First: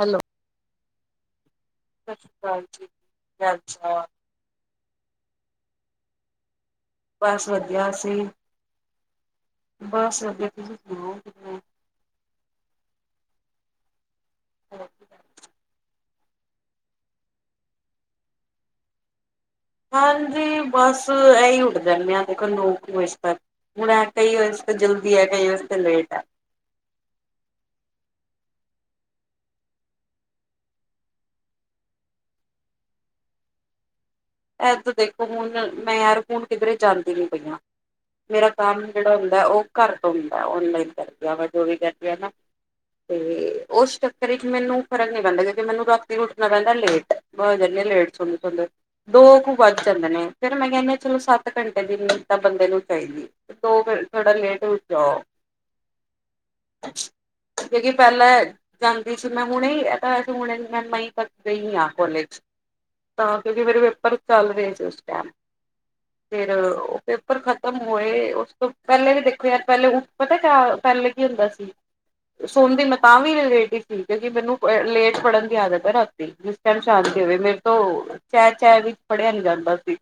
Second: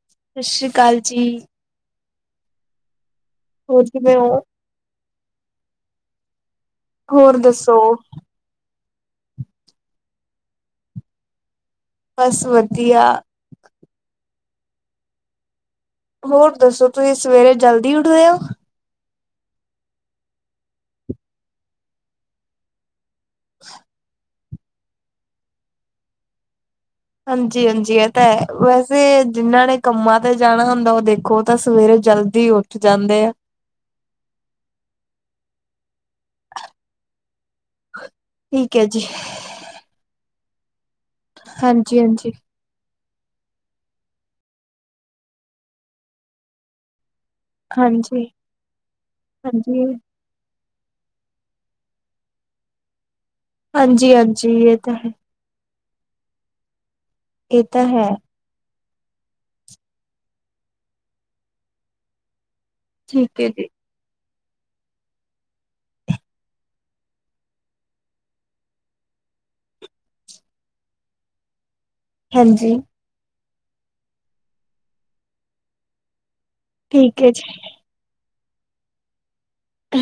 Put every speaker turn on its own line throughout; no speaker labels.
Hello.
ਸਸ਼ੀ੍ ਕਾਲ ਜੀ।
ਸ਼ਸ਼ੀਕਾਲ ਜੀ, ਕੀ
ਹੋਰ
ਹਾਲ-ਚਾਲ
ਕਿਵੇਂ ਹੋ? ਹੋਰ
ਬਸ
ਦੱਸੋ?
ਵਧੀਆ ਬੱਸ ਵਧੀਆ, ਤੁਸੀਂ ਸੁਣਾਓ ਕਿੱਦਾ?
ਬੱਸ ਵਧੀਆ।
ਹੋਰ ਕੀ
ਹੋਰ ਦੱਸੋ, ਤੁਸੀਂ ਸਵੇਰੇ ਜਲਦੀ ਉੱਠਦੇ ਓ?
ਹਾਂਜੀ, ਬੱਸ ਇਹੀ ਉੱਠਦੇ ਹੁਣੇ ਆ। ਦੇਖੋ ਨੋ ਕ ਵਜੇ ਤੱਕ, ਹੁਣ ਕਈ ਵਜੇ ਜਲਦੀ ਹੈ ਕਈ ਵਾਸਤੇ ਲੇਟ ਐ।
ਹਾਂਜੀ, ਹਾਂਜੀ ਇਹ ਤਾਂ ਐ ਵੈਸੇ ਜਿੰਨਾਂ ਨੇ ਕੰਮਾਂ ਤੇ ਜਾਣਾ ਹੁੰਦਾ ਉਹ ਦੇਖੋ ਤਾਂ ਸਵੇਰੇ ਜਲਦੀ ਉਠ ਉੱਠ ਜਾਂਦੇ ਆ।
ਇਧ ਦੇਖੋ ਹੁਨ ਮੈਂ ਯਾਰ ਹੁਣ ਕਿੱਧਰੇ ਜਾਂਦੀ ਨੀ ਪਈਆ, ਮੇਰਾ
ਠੀਕ
ਕੰਮ
ਹੈ ਜੀ,
ਜਿਹੜਾ ਹੁੰਦਾ ਉਹ ਘਰ ਤੋਂ ਹੁੰਦਾ ਔਨਲਾਈਨ ਕਰ ਜਾਂ ਮੈਂ ਕੋਈ ਕਰਦੀ ਆ ਨਾ
ਹਾਂਜੀ-ਹਾਂਜੀ,
ਤੇ ਉਸ ਚੱਕਰ ਵਿੱਚ ਮੈਨੂੰ ਫ਼ਰਕ ਨੀ ਪੈਂਦਾ ਕਿਉਂਕਿ ਮੈਨੂੰ ਰਾਤੀ ਉੱਠਣਾ ਪੈਂਦਾ ਲੇਟ ਬ ਜਾਂਦੀ ਲੇਟ
ਹਾਂਜੀ-ਹਾਂਜੀ।
ਸੁਣ ਸੁਦੇ ਦੋ ਕੁ ਵੱਜ ਜਾਂਦੇ ਨੇ। ਫੇਰ ਮੈਂ ਕਹਿੰਦੀ ਚਲੋ ਸੱਤ ਘੰਟੇ ਦੀ ਨੀਂਦ ਤਾਂ ਬੰਦੇ ਨੂੰ ਚਾਹੀਦੀ। ਦੋ ਥੋੜਾ
ਹਾਂਜੀ-ਹਾਂਜੀ
ਲੇਟ
ਇਹ
ਉੱਠ
ਤਾਂ ਹੈ,
ਜਾਓ। ' [inaudible]
ਇਹ
'
ਤਾਂ
ਕਿਉਂਕਿ
ਹੈ,
ਪਹਿਲਾਂ ਐ ਜਾਂਦੀ ਸੀ ਮੈਂ ਹੁਣੇ, ਇਹ ਤਾਂ ਅ ਹੁਣੇ ਮੈਂ ਮਈ ਤੱਕ ਗਈ ਹਾਂ ਕੋਲੇਜ। ਤਾਂ
ਠੀਕ ਹੈ
ਕਿਉਂਕਿ
ਜੀ।
ਮੇਰੇ ਪੇਪਰ ਚੱਲ ਰਹੇ ਸੀ ਉਸ ਟਾਇਮ। ਫੇਰ ਉਹ ਪੇਪਰ ਖ਼ਤਮ ਹੋਏ ਉਸ ਤੋਂ ਪਹਿਲੇ ਵੀ ਦੇਖੋ ਯਾਰ ਪਹਿਲੇ ਪਤਾ ਕਿਆ ਪਹਿਲੇ ਕੀ ਹੁੰਦਾ ਸੀ ਸੀ।
ਹਾਂਜੀ,
ਸੁਣ ਦੀ ਮੈਂ ਤਾਂਵੀ ਲੇਟ ਹੀ ਸੀ। ਕਿਉਂਕਿ ਮੈਨੂੰ ਲੇਟ ਪੜ੍ਹਨ ਦੀ ਆਦਤ ਐ ਰਾਤੀਂ ਸ਼ਾਂਤੀ
ਠੀਕ ਹੈ
ਹੋਵੇ
ਜੀ,
ਮੇਰੇ ਤੋਂ ਚੈ-ਚੈ ਵਿੱਚ ਪੜਿਆ ਨੀ ਜਾਂਦਾ ਸੀ।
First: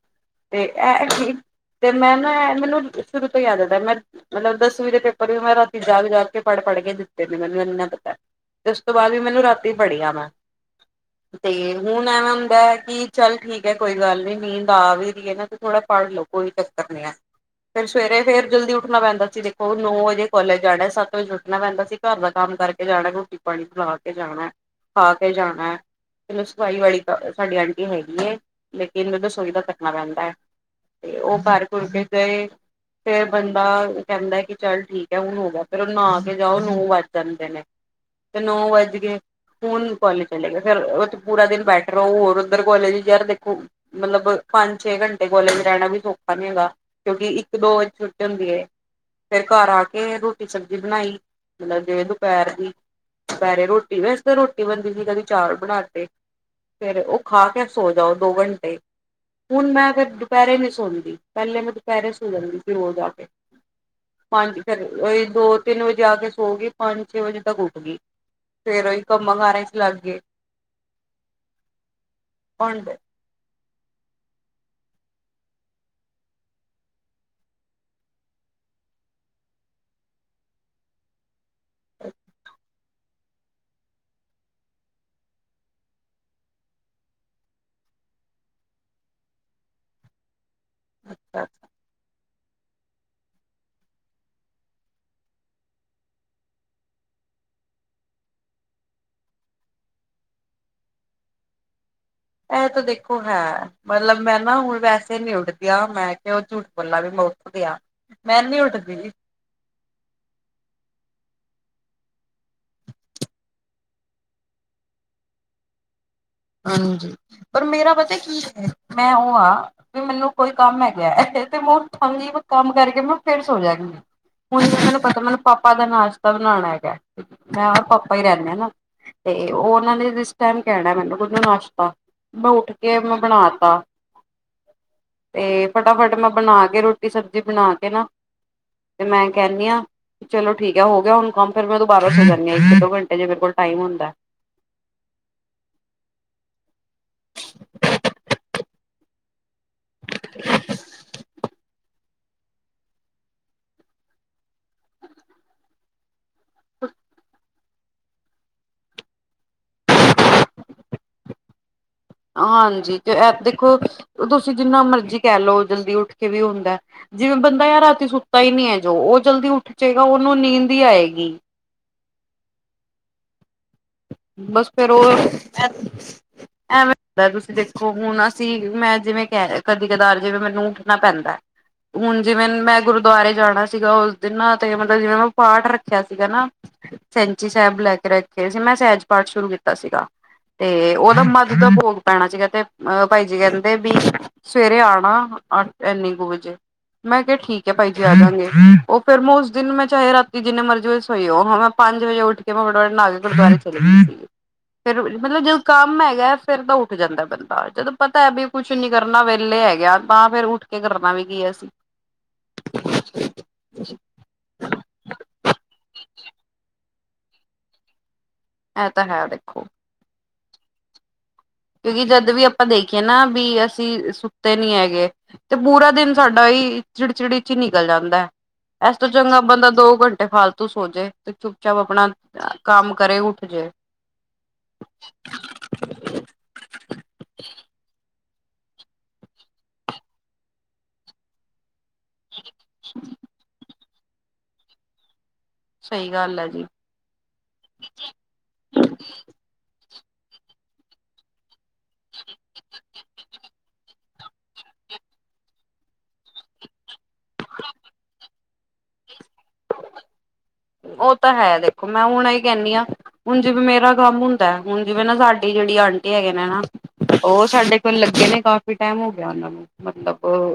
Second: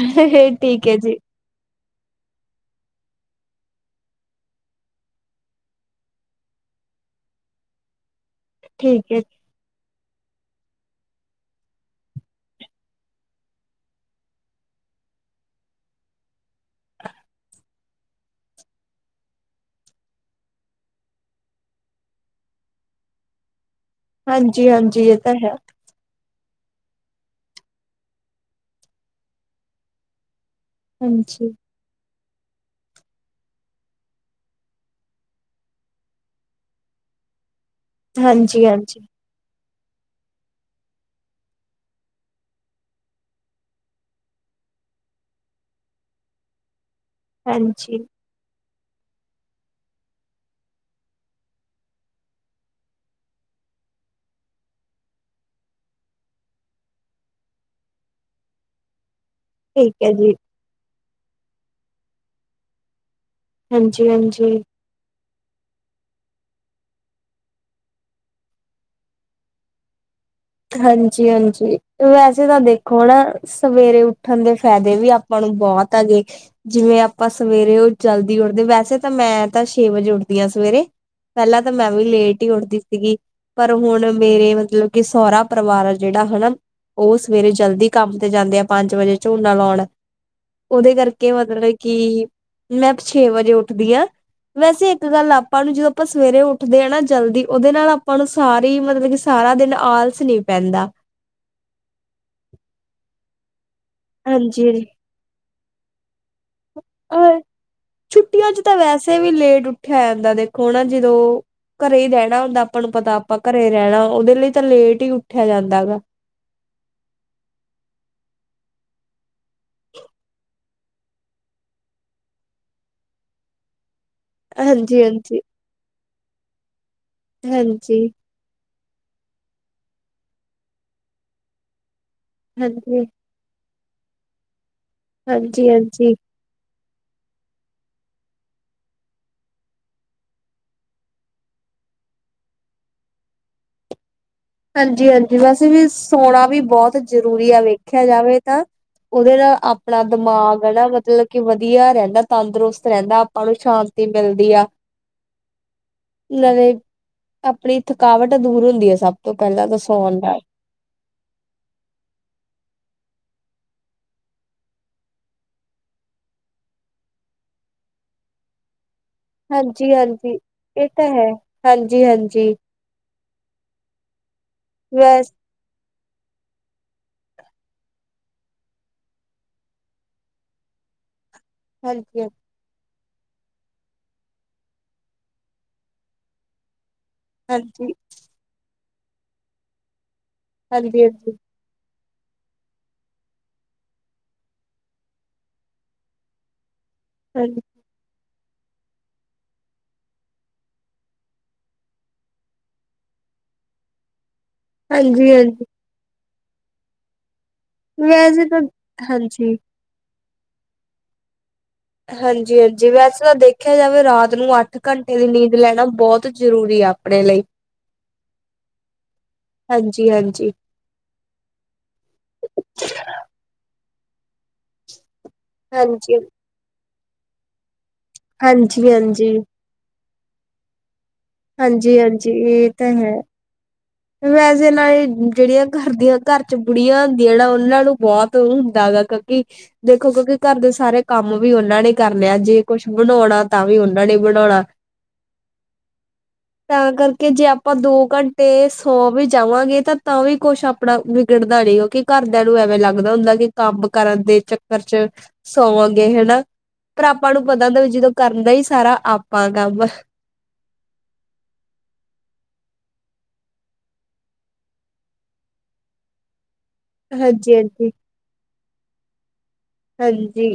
ਤੇ
ਠੀਕ ਹੈ ਜੀ,
ਇਹ ਤੇ ਮੈਂ ਨਾ ਇਹ ਮੈਨੂੰ ਸ਼ੁਰੂ ਤੋਂ ਆਦਤ ਮੈਂ ਮਤਲਬ ਦਸਵੀਂ ਦੇ ਪੇਪਰ ਵੀ ਮੈਂ ਰਾਤੀ ਜਾਗ-ਜਾਗ ਕੇ ਪੜ੍ਹ-ਪੜ੍ਹ ਕੇ ਦਿੱਤੇ ਨੇ ਮੈਨੂੰ ਇੰਨਾ ਪਤਾ। ਤੇ ਉਸ ਤੋਂ ਬਾਅਦ
ਠੀਕ ਹੈ।
ਵੀ ਮੈਨੂੰ ਰਾਤ ਪੜ੍ਹਿਆ ਮੈਂ ਤੇ ਹੁਣ ਐਵੇਂ ਹੁੰਦਾ ਐ। ਕਿ ਚਲ ਠੀਕ ਆ ਕੋਈ ਗੱਲ ਨੀ ਨੀਂਦ ਆ ਵੀ ਰਹੀ ਆ ਨਾ ਤੇ ਥੋੜਾ ਪੜ ਲੋ ਕੋਈ ਚੱਕਰ ਨੀ ਐ। ਫੇਰ ਸਵੇਰੇ ਫੇਰ ਜਲਦੀ ਉੱਠਣਾ ਪੈਂਦਾ ਸੀ। ਦੇਖੋ ਨੌ ਵਜੇ ਕੋਲਜ ਜਾਣਾ ਸੱਤ ਵਜੇ ਉੱਠਣਾ ਪੈਂਦਾ ਸੀ। ਘਰ ਦਾ ਕੰਮ ਕਰਕੇ ਜਾਣਾ ਰੋਟੀ ਪਾਣੀ ਬਣਾ ਕੇ ਜਾਣਾ।
ਹਾਂਜੀ-ਹਾਂਜੀ
ਖਾ
ਇਹ
ਕੇ
ਤਾਂ ਹੈ,
ਜਾਣਾ। ਚਲੋ ਸਫਾਈ ਵਾਲੀ ਤਾਂ ਸਾਡੀ ਆਂਟੀ ਹੈਗੀ ਐ। ਲੇਕਿਨ ਰਸੋਈ ਦਾ ਕਰਣਾ ਪੈਂਦਾ ਐ। ਉਹ
ਹਾਂਜੀ,
ਕਰ ਕੁਰ ਕੇ ਗਏ। ਫੇਰ ਬੰਦਾ ਕਹਿੰਦਾ ਕਿ ਚੱਲ ਠੀਕ ਐ ਹੁਣ ਹੋ ਗਿਆ। ਫਿਰ ਉਹ ਨਹਾਕੇ ਜਾਓ ਨੌ ਵੱਜ ਜਾਂਦੇ ਨੇ। ਤੇ ਨੌ ਵੱਜ
ਹਾਂਜੀ-ਹਾਂਜੀ,
ਗਏ। ਹੁਣ ਕੋਲਜ ਚਲੇ ਗਿਆ ਫਿਰ ਉੱਥੇ ਪੂਰਾ ਦਿਨ ਬੈਠ ਰਹੋ। ਹੋਰ ਉੱਧਰ ਕੋਲਜ ਯਾਰ ਦੇਖ ਮਤਲਬ ਪੰਜ- ਛੇ ਘੰਟੇ ਕੋਲੇਜ ਰਹਿਣਾ ਵੀ ਸੌਖਾ ਨੀ ਹੈਗਾ। ਕਿਉਂਕਿ ਇੱਕ- ਦੋ ਵਜੇ
ਹਾਂਜੀ ਹਾਂਜੀ
ਛੁ ਹੁੰਦੀ ਐ। ਫੇਰ ਘਰ ਆਕੇ ਰੋਟੀ ਸਬਜ਼ੀ ਬਣਾਈ ਮਤਲਬ ਜੇ ਦੁਪਹਿਰ ਦੀ। ਦੁਪਹਿਰੇ ਰੋਟੀ ਵੈਸ ਤਾਂ ਰੋਟੀ ਬਣਦੀ ਸੀ। ਕਦੀ ਚਾਵਲ ਬਣਾ ਤੇ। ਫੇਰ ਉਹ ਖਾ ਕੇ ਸੋ ਜਾਓ ਦੋ ਘੰਟੇ। ਹੁਣ ਮੈਂ
ਠੀਕ
ਫਿਰ
ਹੈ ਜੀ।
ਦੁਪਹਿਰੇ ਨੀ ਸੌਂਦੀ। ਪਹਿਲੇ ਮੈਂ ਦੁਪਹਿਰੇ ਸੌ ਜਾਂਦੀ ਸੀ ਰੋਜ਼ ਆ ਕੇ। ਹਾਂਜੀ
ਹਾਂਜੀ-ਹਾਂਜੀ।
ਘਰੇ। ਉਹੀ ਦੋ- ਤਿੰਨ ਵਜੇ ਆ ਕੇ ਸੋ ਗਈ। ਪੰਜ- ਛੇ ਵਜੇ ਤੱਕ ਉੱਠ ਗਈ। ਫੇਰ ਉਹੀ ਕੰਮਾਂ-ਕਾਰਾਂ 'ਚ ਲੱਗ ਗਏ।
ਹਾਂਜੀ-ਹਾਂਜੀ ਵੈਸੇ ਤਾਂ
ਹੁਣ
ਦੇਖੋ ਹਨਾ। ਸਵੇਰੇ ਉੱਠਣ ਦੇ ਫਾਇਦੇ ਵੀ ਆਪਾਂ ਨੂੰ ਬਹੁਤ ਆ ਗੇ। ਜਿਵੇਂ ਆਪਾਂ ਸਵੇਰੇ ਉਹ ਜਲਦੀ ਉੱਠਦੇ। ਵੈਸੇ ਤਾਂ ਮੈਂ ਤਾਂ ਛੇ ਵਜੇ ਉੱਠਦੀ ਹਾਂ ਸਵੇਰੇ। ਪਹਿਲਾਂ ਤਾਂ ਮੈਂ ਵੀ ਲੇਟ ਹੀ ਉੱਠਦੀ ਸੀਗੀ। ਪਰ ਹੁਣ ਮੇਰੇ ਮਤਲਬ ਕਿ ਸਹੁਰਾ ਪਰਿਵਾਰ ਜਿਹੜਾ ਹਨਾ। ਉਹ ਸਵੇਰੇ ਜਲਦੀ ਕੰਮ ਤੇ ਜਾਂਦੇ ਆ। ਪੰਜ ਵਜੇ ਝੋਨਾ ਲਾਉਣ। ਉਹਦੇ ਕਰਕੇ ਮਤਲਬ ਕਿ ਮੈਂ ਛੇ ਵਜੇ ਉੱਠਦੀ ਆ। ਵੈਸੇ ਇੱਕ ਗੱਲ ਆਪਾਂ ਨੂੰ ਜਦੋਂ ਆਪਾਂ ਸਵੇਰੇ ਉੱਠਦੇ ਹਾਂ ਨਾ ਜਲਦੀ। ਉਹਦੇ ਨਾਲ ਆਪਾਂ ਨੂੰ ਸਾਰੀ ਮਤਲਬ ਕਿ ਸਾਰਾ ਦਿਨ ਆਲਸ ਨੀ ਪੈਂਦਾ।
ਇਹ ਤੇ ਦੇਖੋ ਹੈਂ। ਮਤਲਬ ਮੈਂ ਨਾ
ਹਾਂਜੀ
ਹੁਣ ਵੈਸੇ ਨ ਉੱਠ ਗਿਆ ਮੈਂ ਕਿਹਾ ਉਹ ਝੂਠ ਬੱਲਾ ਵੀ ਮੈਂ
ਅ
ਉੱਠ ਗਿਆ। ਮੈਂ
ਛੁੱਟੀਆਂ
ਨੀ
ਚ ਤਾਂ
ਉੱਠਦੀ।
ਵੈਸੇ ਵੀ ਲੇਟ ਉ ਉਠਿਆ ਜਾਂਦਾ ਆ ਦੇਖੋ ਹਨਾ। ਜਦੋਂ ਘਰੇ ਹੀ ਰਹਿਣਾ ਹੁੰਦਾ ਆਪਾਂ ਨੂੰ ਪਤਾ ਆਪਾਂ ਘਰੇ ਰਹਿਣਾ। ਉਹਦੇ ਲਈ ਤਾਂ ਲੇਟ ਹੀ ਉੱਠਿਆ ਜਾਂਦਾ ਗਾ।
ਹਾਂਜੀ ਪਰ ਮੇਰਾ ਪਤਾ ਕੀ ਐ। ਮੈਂ ਉਹ ਆ ਮੈਨੂੰ ਕੋਈ ਕੰਮ ਹੈਗਾ। ਇੱਥੇ ਤੇ ਕੰਮ ਕਰਕੇ ਮੈ ਫੇਰ ਸੋ ਜਾਨੀ ਆ। ਹੁਣ ਮੈਨੂੰ
ਹਾਂਜੀ
ਪਤਾ ਮੈਨੂੰ
ਹਾਂਜੀ
ਪਾਪਾ ਦਾ ਨਾਸ਼ਤਾ ਬਣਾਂਣਾ ਹੈਗਾ। ਮੈਂ ਔਰ
ਹਾਂਜੀ
ਪਾਪਾ ਹੀ ਰਹਿਣੇ ਨਾ। ਤੇ ਉਹ ਉਹਨਾਂ ਨੇ ਜਿਸ ਟਾਈਮ ਕਹਿਣਾ ਮੈਨੂੰ ਗੂੱਗ ਨਾਸ਼ਤਾ। ਮੈਂ ਉੱਠ ਕੇ
ਹਾਂਜੀ
ਮੈਂ ਬਣਾ ਤਾਂ। ਤੇ
ਹਾਂਜੀ ਹਾਂਜੀ
ਫਟਾਫਟ ਮੈਂ ਬਣਾ ਕੇ ਰੋਟੀ ਸਬਜ਼ੀ ਬਣਾ ਕੇ ਨਾ। ਤੇ ਮੈਂ ਕਿਹਨੀ ਆ ਚਲੋ ਠੀਕ ਐ ਹੋ ਗਿਆ ਹੁਣ ਕੰਮ। ਫਿਰ ਮੈਂ ਦੁਬਾਰਾ ਸੌ ਜਾਂਣੀ ਆ ਇੱਕ- ਦੋ ਘੰਟੇ ਜੇ ਮੇਰੇ ਕੋਲ ਟਾਈਮ ਹੁੰਦਾ।
ਹਾਂਜੀ-ਹਾਂਜੀ ਵੈਸੇ ਵੀ ਸੋਣਾ ਵੀ ਬਹੁਤ ਜ਼ਰੂਰੀ ਆ ਵੇਖਿਆ ਜਾਵੇ ਤਾਂ। ਉਹਦੇ ਨਾਲ ਆਪਣਾ ਦਿਮਾਗ ਐ ਨਾ ਮਤਲਬ ਕਿ ਵਧੀਆ ਰਹਿੰਦਾ। ਤੰਦਰੁਸਤ ਰਹਿੰਦਾ ਆਪਾਂ ਨੂੰ ਸ਼ਾਂਤੀ ਮਿਲਦੀ ਆ। ਨਲੇ ਆਪਣੀ ਥਕਾਵਟ ਦੂਰ ਹੁੰਦੀ ਹੈ ਸਭ। ਇਹ ਪਹਿਲਾਂ ਤਾਂ ਸੌਣ ਦਾ
ਹਾਂਜੀ ਤੇ ਦੇਖੋ ਤੁਸੀਂ ਜਿੰਨਾ ਮਰਜ਼ੀ ਕਹਿ ਲਓ ਜਲਦੀ ਉੱਠ ਕੇ ਵੀ ਹੁੰਦਾ ਜਿਵੇਂ ਬੰਦਾ ਯਾਰ ਰਾਤੀ ਸੁੱਤਾ ਹੀ ਨੀ ਹੈ, ਜੋ ਉਹ ਜਲਦੀ ਉੱਠ ਜਾਏਗਾ, ਉਹਨੂੰ
ਹਾਂਜੀ-ਹਾਂਜੀ
ਨੀਂਦ ਹੀ
ਇਹ ਤਾਂ ਹੈ
ਆਏਗੀ।
ਹਾਂਜੀ-ਹਾਂਜੀ।
ਬਸ ਫੇਰ ਉਹ
ਵੈਸ
ਐਥੀ ਐਵੇਂ ਲੱਗਦਾ ਤੁਸੀਂ ਦੇਖੋ ਹੁਣ ਅਸੀਂ ਮੈਂ ਜਿਵੇਂ ਕਹਿ ਕਦੀ ਕਦਾਰ ਜਿਵੇਂ ਮੈਨੂੰ ਉੱਠਣਾ ਪੈਂਦਾ ਹੁਣ
ਹਾਂਜੀ
ਜਿਵੇਂ ਮੈਂ ਗੁ ਗੁਰਦੁਆਰੇ ਜਾਣਾ ਸੀਗਾ ਉਸ ਦਿਨ ਤੇ ਮਤਲਬ ਜਿਵੇਂ, ਮੈਂ ਪਾਠ ਰੱਖਿਆ ਸੀਗਾ ਨਾ ਸੈਂਚੀ ਸਾਹਿਬ
ਹਾਂਜੀ
ਲੈ ਕੇ ਰੱਖੇ ਸੀ ਸਹਿਜ ਸ਼ੁਰੂ ਕੀਤਾ ਸੀਗਾ ਤੇ ਉਹਦਾ ਮ
ਹਾਂਜੀ-ਹਾਂਜੀ
ਉਹਦਾ ਭੋਗ ਪੈਣਾ ਸੀਗਾ ਤੇ ਭਾਈ ਜੀ ਕਹਿੰਦੇ ਵੀ ਸਵੇਰੇ ਆਉਣਾ ਐਨੇ ਕੁ ਵਜੇ ਮੈਂ ਕਿਹਾ
ਹਾਂਜੀ
ਠੀਕ ਹੈ ਭਾਈ ਉਹ ਫੇਰ ਮੈਂ ਉਸ ਦਿਨ ਮੈਂ ਚਾਹੇ ਰਾਤੀ ਜਿੰਨੇ ਮਰਜ਼ੀ ਸ ਹੋਈ ਹੋ ਹਾਂ ਮੈਂ ਪੰਜ ਵਜੇ ਉੱਠ ਕੇ ਮੈਂ ਫਟਾਫਟ ਨਹਾ ਕੇ ਗੁਰਦੁਆਰੇ ਚਲੇ ਗਈ ਸੀਗੇ। ਫਿਰ ਮਤਲਬ ਜਦ
ਹਾਂਜੀ-ਹਾਂਜੀ
ਕੰਮ ਹੈਗਾ ਫੇਰ ਤਾਂ ਉੱਠ ਜਾਂਦਾ ਬੰਦਾ ਜਦੋਂ ਪਤਾ ਹੈ
ਵੈਸੇ
ਵੀ
ਤਾਂ
ਕੁੱਛ ਨੀ ਕਰਨਾ
ਹਾਂਜੀ
ਵਿਹਲੇ ਹੈਗੇ ਆ ਤਾਂ ਫੇਰ ਉੱਠ ਕੇ ਕਰਨਾ ਵੀ ਕੀ ਐ ਅਸੀ
ਹਾਂਜੀ-ਹਾਂਜੀ ਵੈਸੇ ਤਾਂ ਦੇਖ ਦੇਖਿਆ ਜਾਵੇ ਰਾਤ ਨੂੰ ਅੱਠ ਘੰਟੇ ਦੀ ਨੀਂਦ ਲੈਣਾ ਬਹੁਤ ਜ਼ਰੂਰੀ ਹੈ ਆਪਣੇ ਲਈ
ਇਹ ਤਾਂ ਹੈ, ਦੇਖੋ?
ਹਾਂਜੀ-ਹਾਂਜੀ।
ਕਿਉਂਕਿ ਜਦ ਵੀ ਆਪਾਂ ਦੇਖੀਏ ਨਾ ਵੀ ਅਸੀਂ ਸੁੱਤੇ ਨੀ ਹੈਗੇ ਤੇ ਪੂਰਾ ਦਿਨ
ਹਾਂਜੀ
ਸਾਡਾ ਹੀ ਚਿੜਚਿੜੀ ਚ ਹੀ ਨਿਕਲ ਜਾਂਦਾ।
ਹਾਂਜੀ
ਇਸ ਤੋਂ
ਹਾਂਜੀ
ਚੰਗਾ ਬੰਦਾ ਦੋ ਘੰਟੇ ਫਾਲਤੂ ਸੋਜੇ ਤੇ ਚੁੱਪਚਾਪ ਆਪਣਾ
ਹਾਂਜੀ-ਹਾਂਜੀ ਇਹ ਤਾਂ
ਕੰਮ
ਹੈ
ਕਰੇ ਉੱਠ ਜੇ
ਵੈਸੇ ਨਾਲ ਜਿਹੜੀਆਂ ਘਰ ਦੀਆਂ ਘਰ 'ਚ 'ਬੁੜੀਆਂ ਹੁੰਦੀਆਂ ਨਾ ਉਹਨਾਂ ਨੂੰ ਬਹੁਤ ਤੋਂ ਹੁੰਦਾ ਹੈ ਗਾ ਕਿਉਂਕਿ ਦੇਖੋ ਕਿਉਂਕਿ ਘਰ ਦੇ ਸਾਰੇ ਕੰਮ ਵੀ ਉਹਨਾਂ ਨੇ ਕਰ ਨੇ ਆ ਜੇ ਕੁਛ ਬਣਾਉਣਾ ਤਾਂ ਵੀ ਉਹਨਾਂ ਨੇ ਬਣਾਉਣਾ
ਸਹੀ ਗੱਲ ਹੈ ਜੀ।
ਤਾਂ ਕਰਕੇ ਜੇ ਆਪਾਂ ਦੋ ਘੰਟੇ ਤੇ ਸੌ ਵੀ ਜਾਵਾਂਗੇ ਤਾਂ-ਤਾਂ ਵੀ ਕੁਛ ਆਪਣਾ ਵਿਗੜਦਾ ਨੀ ਕਿਉਕਿ ਘਰਦਿਆਂ ਨੂੰ ਐਵੇਂ ਲੱਗਦਾ ਹੁੰਦਾ ਕਿ ਕੰਮ ਕਰਨ ਦੇ ਚੱਕਰ ਚ ਸੋਵਾਂਗੇ ਹਨਾ, ਪਰ ਆਪਾਂ ਨੂੰ ਹੁੰਦਾ ਵੀ ਜਦੋਂ ਕਰਨਾ ਦਾ ਹੀ ਸਾਰਾ ਕੰਮ ਆ।
ਉਹ ਤਾਂ ਹੈ ਦੇਖੋ ਮੈਂ ਹੁਣ ਅਹੀ ਕਹਿੰਣੀ ਆ। ਹੁਣ ਜਿਵੇ ਮੇਰਾ ਕੰਮ ਹੁੰਦਾ। ਹੁਣ ਜਿਵੇਂ ਨਾ ਸਾਡੀ ਜਿਹੜੀ ਆਂਟੀ ਹੈਗੇ ਨੇ ਨਾ ਉਹ
ਹਾਂਜੀ
ਸਾਡੇ
ਹਾਂਜੀ
ਕੋਲ ਲੱਗੇ ਨੇ ਕਾਫੀ ਟਾਈਮ ਹੋ ਗਿਆ ਉਹਨਾਂ ਨੂੰ ਮਤਲਬ
ਹਾਂਜੀ,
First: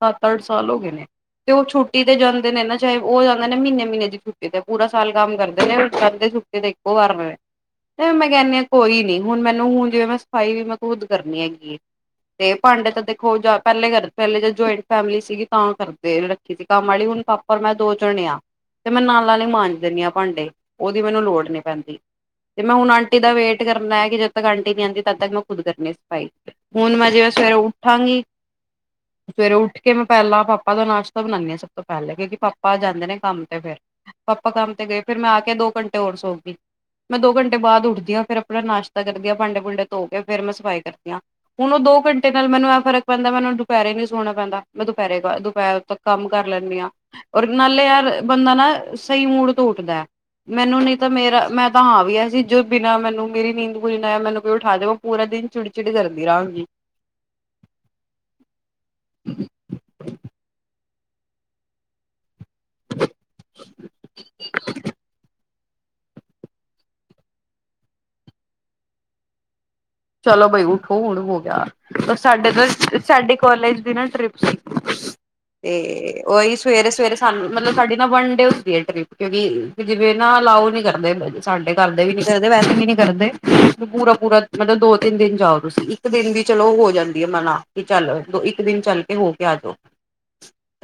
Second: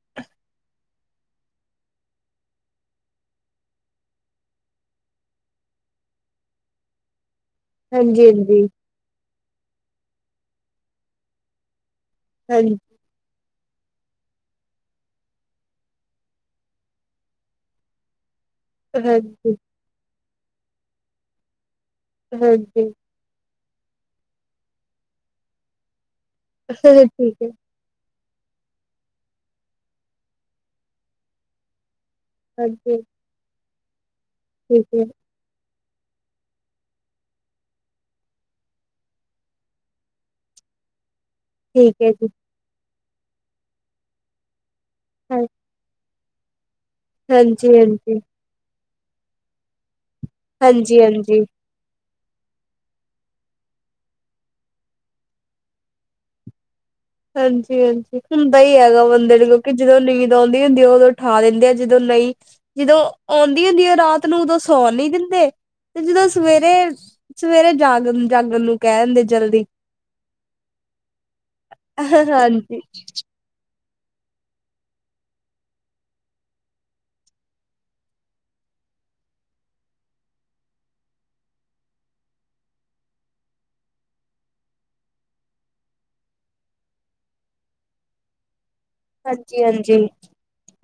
ਸੱਤ, ਅੱਠ ਸਾਲ ਹੋ ਗਏ ਨੇ, ਤੇ ਉਹ ਛੁੱਟੀ ਤੇ ਜਾਂਦੇ ਨੇ ਨਾ ਚਾਹੇ ਉਹ ਜਾਂਦੇ ਨੇ ਮਹੀਨੇ- ਮਹੀਨੇ ਦੀ ਛੁੱਟੀ ਤੇ ਪੂਰਾ ਸਾਲ ਕੰਮ ਕਰਦੇ ਨੇ ਉੱਠਣ ਤੇ ਛੁੱਟੀ ਤੇ ਇੱਕੋ ਵਾਰ ਤੇ
ਹਾਂਜੀ,
ਮੈਂ ਕਹਿੰਦੀ ਹਾ ਕੋਈ ਨੀ ਹੁਣ ਮੈਨੂੰ ਹੁਣ ਜਿਵੇਂ ਮੈਂ ਸਫ਼ਾਈ ਵੀ ਮੈਂ ਖੁੱਦ ਕਰਨੀ ਹੈਗੀ ਹੈ ਤੇ
ਹਾਂਜੀ,
ਭਾਂਡੇ ਤਾਂ ਦੇਖੋ ਜਾ ਪਹਿਲੇ ਕਰਦੇ ਪਹਿਲੇ ਜਦ ਜੁਆਇੰਟ ਫੈਮਿਲੀ ਸੀਗੀ ਤਾਂ ਕਰਦੇ ਰੱਖੀ ਸੀ ਕੰਮ ਵਾਲੀ ਹੁਣ ਪਾਪਾ ਤੇ ਮੈਂ ਦੋ ਜਣੇ ਆ ਤੇ ਮੈਂ ਨਾਲ ਆਲੇ
ਹਾਂਜੀ,
ਮਾਂਜ ਦਿੰਦੀ ਹਾਂ ਭਾਂਡੇ ਉਹਦੀ ਮੈਨੂੰ ਲੋੜ ਨੀ ਪੈਂਦੀ ਤੇ ਮੈਂ ਹੁਣ
ਹਾਂਜੀ,
ਆਂਟੀ ਆਂਟੀ ਦਾ ਵੇਟ ਕਰਨਾ ਹੈ ਕਿ ਜਦ ਤੱਕ ਆਂਟੀ ਨੀ ਆਂਦੀ ਤਦ ਤੱਕ ਮੈਂ ਖੁਦ ਕਰਨੀ ਸਫਾਈ ਹੁਣ ਮੈਂ
ਹਾਂਜੀ,
ਜਿਵੇਂ
ਠੀਕ ਹੈ,
ਸਵੇਰੇ ਉੱਠਾਂਗੀ ਸਵੇਰੇ ਉੱਠ ਕੇ ਮੈਂ ਪਹਿਲਾਂ ਪਾਪਾ ਦਾ ਨਾਸ਼ਤਾ ਬਣਾਉਦੀ ਹਾਂ। ਸਭ ਤੋਂ ਪਹਿਲਾਂ ਕਿਉਂਕਿ ਪਾਪਾ
ਹਾਂਜੀ,
ਜਾਂਦੇ ਨੇ ਕੰਮ ਤੇ ਫ਼ਿਰ, ਪਾਪਾ ਕੰਮ ਤੇ
ਠੀਕ
ਗਏ
ਹੈ,
ਫ਼ਿਰ ਮੈਂ ਆ ਕੇ ਦੋ ਘੰਟੇ ਹੋਰ ਸੋ ਗਈ। ਮੈਂ ਦੋ ਘੰਟੇ ਬਾਅਦ ਉੱਠਦੀ ਹਾ ਫਿਰ ਆਪਣਾ ਨਾਸ਼ਤਾ ਕਰਦੀ ਭਾਂਡੇ-ਭੂੰਡੇ ਧੋ ਕੇ ਫ਼ਿਰ ਮੈਂ ਸਫ਼ਾਈ ਕਰਦੀ ਆ। ਹੁਣ ਉਹ ਦੋ
ਠੀਕ ਹੈ ਜੀ,
ਘੰਟੇ ਨਾਲੈ ਮੈਨੂੰ ਆਏ ਫਰਕ ਪੈਂਦਾ ਮੈਂ ਦੁਪਹਿਰੇ ਨਹੀਂ ਸੋਣਾ ਪੈਦਾ ਮੈਂ
ਹਾਂ
ਦੁਪਹਿਰੇ-ਦੁਪਹਿਰ ਕੰਮ ਕਰ ਲੈਂਦੀ ਹਾਂ ਔਰ
ਹਾਂਜੀ,
ਨਾਲੇ ਯਾਰ
ਹਾਂਜੀ।
ਬੰਦਾ ਨਾ ਸਹੀ ਮੂੜ ਤੋਂ ਉੱਠਦਾ ਮੈਨੂੰ ਨੀ
ਹਾਂਜੀ,
ਤਾਂ
ਹਾਂਜੀ,
ਮੇਰਾ ਮੈਂ ਤਾਂ ਹਾਂ ਵੀ ਅਸੀਂ ਜੋ ਬਿਨਾਂ ਮੈਨੂੰ ਮੇਰੀ ਨੀਂਦ ਪੂਰੀ ਨਾ ਮੈਨੂੰ ਕੋਈ ਉਠਾ ਦੇ ਉਹ ਪੂਰਾ ਦਿਨ ਚਿੜੀ-ਚਿੜੀ ਕਰਦੀ ਰਹਾਂਗੀ।
ਹਾਂਜੀ-ਹਾਂਜੀ ਹੁੰਦਾ ਹੀ ਐਗਾ ਬੰਦੇ ਨੂੰ ਕਿਉਂਕਿ ਜਦੋਂ ਨੀਂਦ ਆਉਂਦੀ ਹੁੰਦੀ ਉਦੋਂ ਉਠਾ ਦਿੰਦੇ ਜਦੋਂ ਨਹੀਂ ਜਦੋਂ ਆਉਂਦੀ ਹੁੰਦੀ ਰਾਤ ਨੂੰ ਉਦੋਂ ਸੌਣ ਨੀ ਦਿੰਦੇ ਤੇ ਜਦੋਂ ਸਵੇਰੇ ਸਵੇਰੇ ਜਾਗ ਜਾਗਣ ਨੂੰ ਕਹਿ ਦਿੰਦੇ ਜਲਦੀ
ਚਲੋ ਬਈ ਉੱਠੋ ਹੁਣ ਹੋ ਗਿਆ, ਸਾਡੇ ਤਾਂ
ਹਾਂਜੀ,
ਸਾਡੇ ਕਾਲਜ ਦੀ ਨਾ ਟ੍ਰਿਪ ਸੀ ਅਤੇ ਉਹੀ-ਉਹੀ ਸਵੇਰੇ-ਸਵੇਰੇ ਸਾਨੂੰ ਮਤਲਬ ਸਾਡੀ ਨਾ ਵਨ ਡੇ ਹੁੰਦੀ ਹੈ। ਟਰਿਪ ਵੀ ਕਿਉਂਕਿ ਜਿਵੇਂ ਨਾ ਅਲਾਓ ਨੀ ਕਰਦੇ ਸਾਡੇ ਘਰਦੇ ਵੀ ਨੀ ਕਰਦੇ ਵੈਸੇ ਵੀ ਨੀ ਕਰਦੇ ਪੂਰਾ-ਪੂਰਾ ਮਤਲਬ ਦੋ, ਤਿੰਨ ਦਿਨ ਜਾਓ ਤੁਸੀਂ ਇੱਕ ਦਿਨ ਵੀ ਚਲੋ ਹੋ ਜਾਂਦੀ ਆ ਮਨਾ ਕੀ ਚੱਲ ਦੋ ਇੱਕ ਦਿਨ ਚੱਲ ਹੋ ਕੇ ਆ
ਹਾਂਜੀ,
ਜਾਓ,
ਹਾਂਜੀ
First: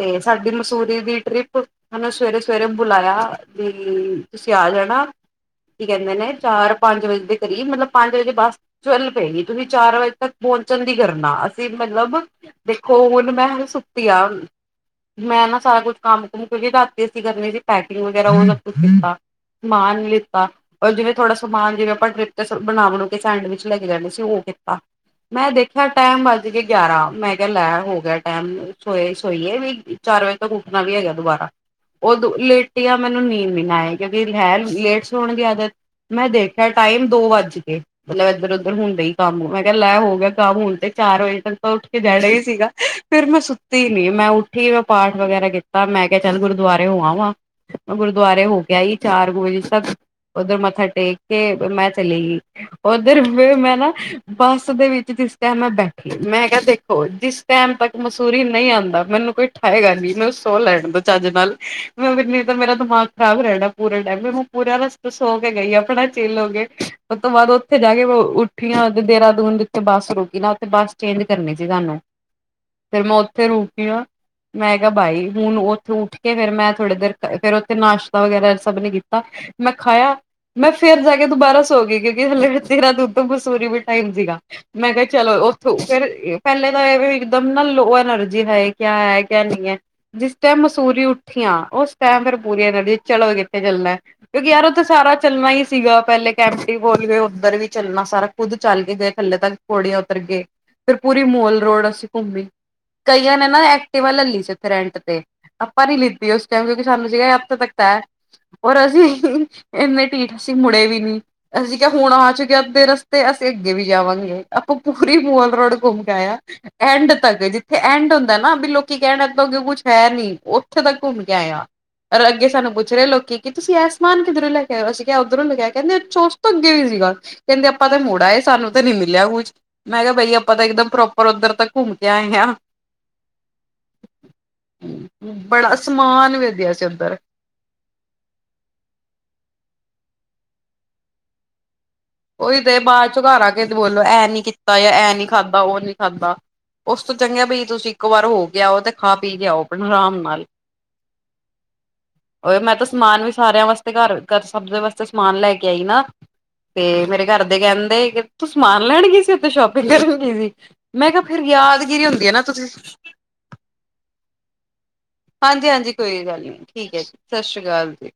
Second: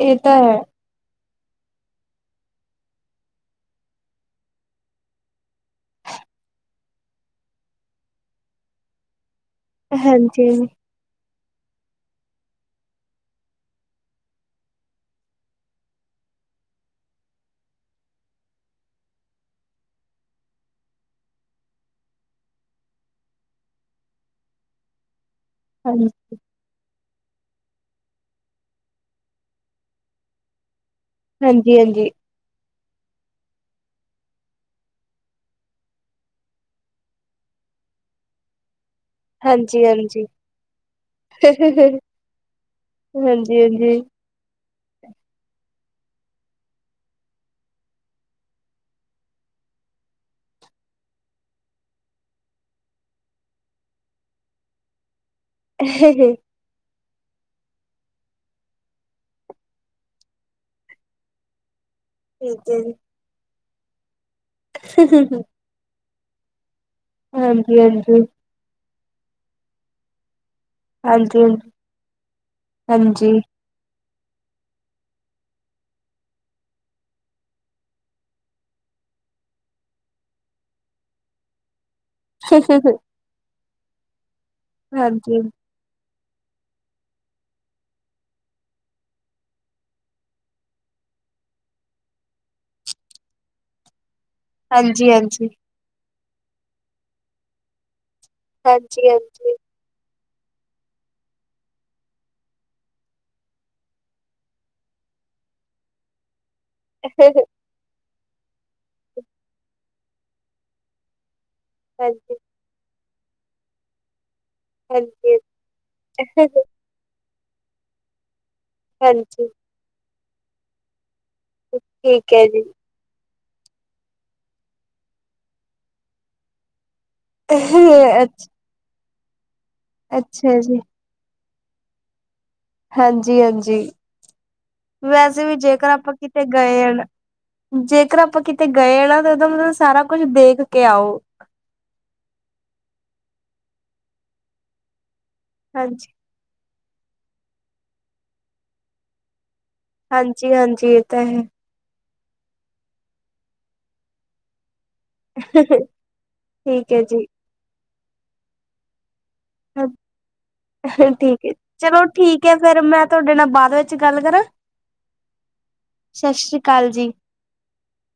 ਇਹ ਤਾਂ
ਸਾਡੀ
ਹੈ
ਮਸੂਰੀ ਦੀ ਟ੍ਰਿਪ ਹਨੂੰ ਸਵੇਰੇ-ਸਵੇਰੇ ਬੁਲਾਇਆ ਵੀ ਤੁਸੀਂ ਆ ਜਾਣਾ ਕੀ ਕਹਿੰਦੇ ਨੇ ਚਾਰ, ਪੰਜ ਵਜੇ ਦੇ ਕਰੀਬ ਮਤਲਬ ਪੰਜ ਵਜੇ ਬੱਸ ਚੱਲ ਪਏਗੀ ਤੁਸੀਂ ਚਾਰ ਵਜੇ ਤੱਕ
ਹਾਂਜੀ,
ਪਹੁੰਚਣ ਕੀ ਕਰਨਾ, ਅਸੀਂ ਮਤਲਬ, ਦੇਖੋ ਹੁਣ ਮੈਂ ਸੁੱਤੀਆਂ ਮੈਂ ਨਾ ਸਾਰਾ ਕੁਛ ਕੰਮ-ਕੁੰਮ ਕਿਉਂਕਿ ਰਾਤੀ ਅਸੀਂ ਕਰਨੀ ਸੀ ਪੈਕਿੰਗ ਵਗੈਰਾ ਉਹ ਸਭ ਕੁਛ ਕੀਤਾ ਸਮਾਨ ਲਿੱਤਾ ਰ ਜਿਵੇਂ ਥੋੜਾ ਸਮਾਨ ਜਿਵੇਂ ਆਪਾਂ ਟਰੀਪ ਬਣਾ ਬਣੂਕੇ ਸੈਂਡਵਿਚ ਲੈ ਕੇ ਜਾਂਦੇ ਸੀ ' [unintelligible] ' ਉਹ ਮੈਂ ਦੇਖਿਆ
ਹਾਂਜੀ,
ਟਾਈਮ ਵ ਗੇ ਗਿਆਰਾਂ, ਮੈਂ ਕਿਹਾ ਲੈ ਹੋ ਗਿਆ ਟਾਈਮ, ਸੋਏ ਸੋਈਏ ਵੀ ਚਾਰ ਵਜੇ ਤੱਕ ਉੱਠਣਾ ਵੀ ਹੈਗਾ ਦੁਬਾਰਾ,
ਹਾਂਜੀ,
ਉਹਦ ਲੇਟ ਆ ਮੈਨੂੰ ਨੀਂਦ ਵੀ ਨਾ ਆਏ ਕਿਉਂਕਿ ਹੈ ਲੇਟਸ ਹੋਣ ਦੀ ਆਦਤ ਮੈਂ ਦੇਖਿਆ ਟਾਈਮ ਦੋ ਵੱਜ ਗੇ, ਮਤਲਬ ਇੱਧਰ-ਉੱਧਰ ਹੁੰਦੇ ਈ ਕੰਮ ਮੈਂ ਕਿਹਾ
ਹਾਂਜੀ,
ਲੈ ਹੋ
ਹਾਂਜੀ,
ਗਿਆ। ਕੰਮ ਹੁਣ ਤੇ ਚਾਰ ਵਜੇ ਤ ਉੱਠ
ਹਾਂਜੀ।
ਕੇ ਜਾਣਾ ਹੀ ਸੀਗਾ ਫੇਰ ਮੈਂ
ਹਾਂਜੀ
ਸੁੱਤੀ
ਹਾਂਜੀ
ਨੀ ਮੈਂ ਉਠ ਠੀ ਮੈਂ ਪਾਠ ਵਗੈਰਾ ਕੀਤਾ, ਮੈਂ ਕਿਹਾ ਚੱਲ ਗੁਰਦੁਆਰੇ ਹੋਵ ਆਵਾ। ਗੁਰਦੁਆਰੇ ਹੋ ਕੇ ਆਈ ਚਾਰ ਕ' ' [unintelligible] ਉੱਧਰ ਮੱਥਾ ਟੇਕ ਕੇ, ਮੈਂ ਚਲੀ ਗਈ। ਉੱਧਰ ਫੇਰ ਮੈਂ ਨਾ ਬੱਸ ਦੇ ਵਿੱਚ ਜਿਸ ਟਾਈਮ ਮੈਂ ਬੈਠੀ
ਠੀਕ ਹੈ
ਮੈਂ ਕ ਦੇਖ ਹੋ ਜਿਸ ਟਾਈਮ ਤੱਕ ਮਸੂਰੀ ਨਹੀਂ ਆਂਦਾ ਮੈਨੂੰ ਕੋਈ ਠਾਏਗਾ ਨਹੀਂ, ਮੈਨੂੰ ਸੋ ਲੈਣ ਦ ਚੱਜ ਨਾਲ ' [unintelligible] ' ਮੇਰਾ
ਜੀ
ਦਿਮਾਗ ਖ਼ਰਾਬ ਰਹਿਣਾ ਪੂਰਾ ਟਾਈਮ ਵੀ ਮੈਂ ਪੂਰਾ ਰਸਤੇ ਸੋ
ਹਾਂਜੀ
ਕੇ ਗਈ ਆ ਆਪਣਾ ਚੇਲ ਹੋ ਗਏ, ਉਹ ਤੋਂ ਬਾਅਦ ਉੱਥੇ ਜਾ ਕੇ
ਹਾਂਜੀ
ਉੱਠੀਆਂ ਦੇਹਰਾਦੂਨ ਉਥੇ ਬੱਸ ਰੁਕੀ ਨਾ 'ਤੇ ਬੱਸ ਚੇਂਜ
ਹਾਂਜੀ
ਕਰਨੀ ਸੀ ਸਾਨੂੰ, ਫਿਰ ਮੈਂ
ਹਾਂਜੀ
ਉੱਥੇ ਰੁਕੀ ਆਂ ਮੈਂ ਕਿਹਾ ਬਾਈ ਹੁਣ ਉੱਥੇ ਉੱਠ ਕੇ ਫਿਰ ਮੈਂ ਥੋੜੀ ਦੇਰ ਫਿਰ ਉੱਥੇ ਨਾਸ਼ਤਾ ਵਗੈਰਾ ਸਭ ਨੇ ਕੀਤਾ ਮੈਂ ਖਾਇਆ, ਮੈਂ ਫੇਰ ਜਾ ਕੇ ਦੁਬਾਰਾ ਸੌ ਗੀ ਕਿਉਂਕਿ ਹਲੇੇ
ਹਾਂਜੀ
ਉਧਮ ਮਸੂਰੀ ਵੀ ਟਾਈਮ ਸੀਗਾ, ਮੈਂ ਕਿਹਾ
ਹਾਂਜੀ
ਚਲੋ ਫਿਰ ਪਹਿਲੇ ਤਾਂ ਇਹ ਵੀ ਇਕਦਮ ਨਾ ਲੋਅ ਐਨਰਜੀ ਹੈ, ਕਿਆ ਹੈ ਕਿਆ ਨਹੀਂ ਹੈ ਜਿਸ ਟਾਈਮ ਮਸੂਰੀ ਉੱਠੀਆਂ ਉਸ ਟਾਈਮ ਫਿਰ ਐਨਰਜੀ ਚਲੋ ਕਿੱਥੇ ਚੱਲਣਾ ਕਿਉਂਕਿ ਯਾਰ ਉਥੇ
ਹਾਂਜੀ
ਸਾਰਾ ਚੱਲਣਾ ਹੀ ਸੀਗਾ ਪਹਿਲੇ ਕੈਂਪਟੀ ਬੋਲ ਗਏ ਉੱਧਰ ਵੀ ਚੱਲਣਾ ਸਾਰਾ ਖੁੱਦ ਚੱਲ ਕੇ
ਹਾਂਜੀ ਹਾਂਜੀ
ਗਏ, ਥੱਲੇ ਤੱਕ ਥੋੜੀਆਂ ਉੱਤਰ ਗਏ ਫਿਰ ਪੂਰੀ ਮੋਲ ਰੋਡ ਅਸੀਂ ਘੁੰਮੀ ਕਈਆਂ ਨੇ ਨਾ ਐਕਟਿਵਾ ਲੈ ਲੀ ਸੀ ਉੱਥੇ ਰੈਂਟ ਤੇ, ਆਪਾਂ ਨੀ ਲਿੱਤੀ ਉਸ ਟਾਈਮ ਕਿਉਂਕਿ ਸਾਨੂੰ ਸੀਗਾ ਹਫ਼ਤਾ ਤੱਕ ਤਾਂ ਐ ' [inaudible] ' ਔਰ ਅਸੀਂ ਇੰਨੇ ਢੀਠ ਅਸੀਂ ਮੁੜੇ ਵੀ ਨੀ ਅਸੀਂ ਕਿਹਾ
ਹਾਂਜੀ
ਹੁਣ ਆ
ਹਾਂਜੀ
ਚੁੱਕਿਆ ਅੱਧੇ ਰਸਤੇ ਅਸੀਂ ਅੱਗੇ ਵੀ ਜਾਵਾਂਗੇ ਆਪਾਂ ਪੂਰੀ ਮੂਲ ਰੋਡ ਘੁੰਮ ਕੇ ਆ ਐਂਡ ਤੱਕ ਜਿੱਥੇ ਐਂਡ ਹੁੰਦਾ ਨਾ ਵੀ ਲੋਕ ਕੀ ਕਹਿਣ ਤੋਂ
ਹਾਂਜੀ
ਅੱਗੇ ਕੁਛ ਹੈ ਨੀ, ਉੱਥੇ ਤੱਕ ਘੁੰਮ ਕੇ ਆਇਆ
ਹਾਂਜੀ
ਪਰ
ਠੀਕ ਹੈ
ਅੱਗੇ
ਜੀ
ਸਾਨੂੰ ਪੁੱ ਰਹੇ ਲੋਕੀ ਕਿ ਤੁਸੀਂ ਐ ਸਮਾਨ ਕਿੱਧਰ ਲੈ ਕੇ ਅਸੀਂ ਕਿਹਾ ਉੱਧਰੋਂ ਲੈ ਕਹਿੰਦੇ ਚੋਸ ਤੋਂ ਅੱਗੇ ਸੀਗਾ ਕਹਿੰਦੇ ਆਪਾਂ ਤਾਂ ਮੁੜ ਆਏ ਸਾਨੂੰ ਤਾਂ ਨਹੀਂ ਮਿਲਿਆ ਕੁਛ, ਮੈਂ ਕਿਹਾ ਬਾਈ
ਅੱਛਾ
ਆਪਾਂ ਤਾਂ
ਜੀ
ਇੱਕਦਮ ਪ੍ਰੋਪਰ ਉੱਧਰ ਤੱਕ ਘੁੰਮ ਕੇ ਆਏ ਆ।
ਹਾਂਜੀ-ਹਾਂਜੀ ' [inaudible] ' ਵੈਸੇ ਵੀ
ਬੜਾ
ਜੇਕਰ ਆਪਾਂ
ਸਮਾਨ
ਕਿਤੇ
ਵੇਦਿਆ ਸੀ
ਗਏ ਹ
ਉੱਧਰ
ਜੇਕਰ ਆਪਾਂ ਕਿਤੇ ਗਏ ਨਾ ਤਾਂ ਉਹਦਾ ਮਤਲਬ ਸਾਰਾ ਕੁਛ ਦੇਖ ਕੇ ਆਓ।
ਉਹੀ 'ਤੇ ਬਾਅਦ ਚੋਂ ਘਰ ਆ ਕੇ ਬੋਲੋ ਇਹ ਨੀ ਕੀਤਾ ਜਾਂ ਇਹ ਨੀ ਖਾਧਾ ਉਹ ਨੀ
ਹਾਂਜੀ
ਖਾਧਾ ਉਸ ਤੋਂ ਚੰਗਾ ਬਈ ਤੁਸੀਂ ਇੱਕ ਵਾਰ ਹੋ ਕੇ ਆਓ 'ਤੇ ਖਾ ਪੀ ਕੇ ਆਉ ਆਰਾਮ ਨਾਲ
ਹਾਂਜੀ ਹਾਂਜੀ ਇਹ ਤਾਂ ਹੈ
[inaudible] ਉਹ ਮੈਂ ਤਾਂ ਸਮਾਨ ਵੀ ਸਾਰਿਆਂ ਵਾਸਤੇ ਘਰ-ਘਰ ਸਭ ਦੇ ਵਾਸਤੇ ਸਮਾਨ ਲੈ ਕੇ ਆਈ
ਠੀਕ
ਨਾ 'ਤੇ
ਹੈ
ਮੇਰੇ
ਜੀ
ਘਰ ਦੇ ਕਹਿੰਦੇ ਤੂੰ ਸਮਾਨ ਲੈਣ ਗਈ ਸੀ ਤੂੰ
ਹਾਂਜੀ
ਸ਼ੋਪਿੰਗ ਕਰਨ ਗਈ ਸੀ, ਮੈਂ ਕਿਹਾ ਫਿਰ
ਠੀਕ ਹੈ ਚਲੋ
ਯਾਦਗਿਰੀ ਹੁੰਦੀ ਆ ਨਾ
ਠੀਕ ਹੈ
ਤੁਸੀਂ
ਫੇਰ ਮੈਂ ਤੁਹਾਡੇ ਨਾਲ ਬਾਅਦ ਵਿੱਚ ਗੱਲ ਕਰਾਂ।
ਹਾਂਜੀ-ਹਾਂਜੀ ਕੋਈ
ਸਤਿ
ਗੱਲ
ਸ੍ਰੀ
ਨਹੀਂ
ਅਕਾਲ
ਠੀਕ ਹੈ ਜੀ, ਸਸ਼੍ਰੀ ਕਾਲ ਜੀ।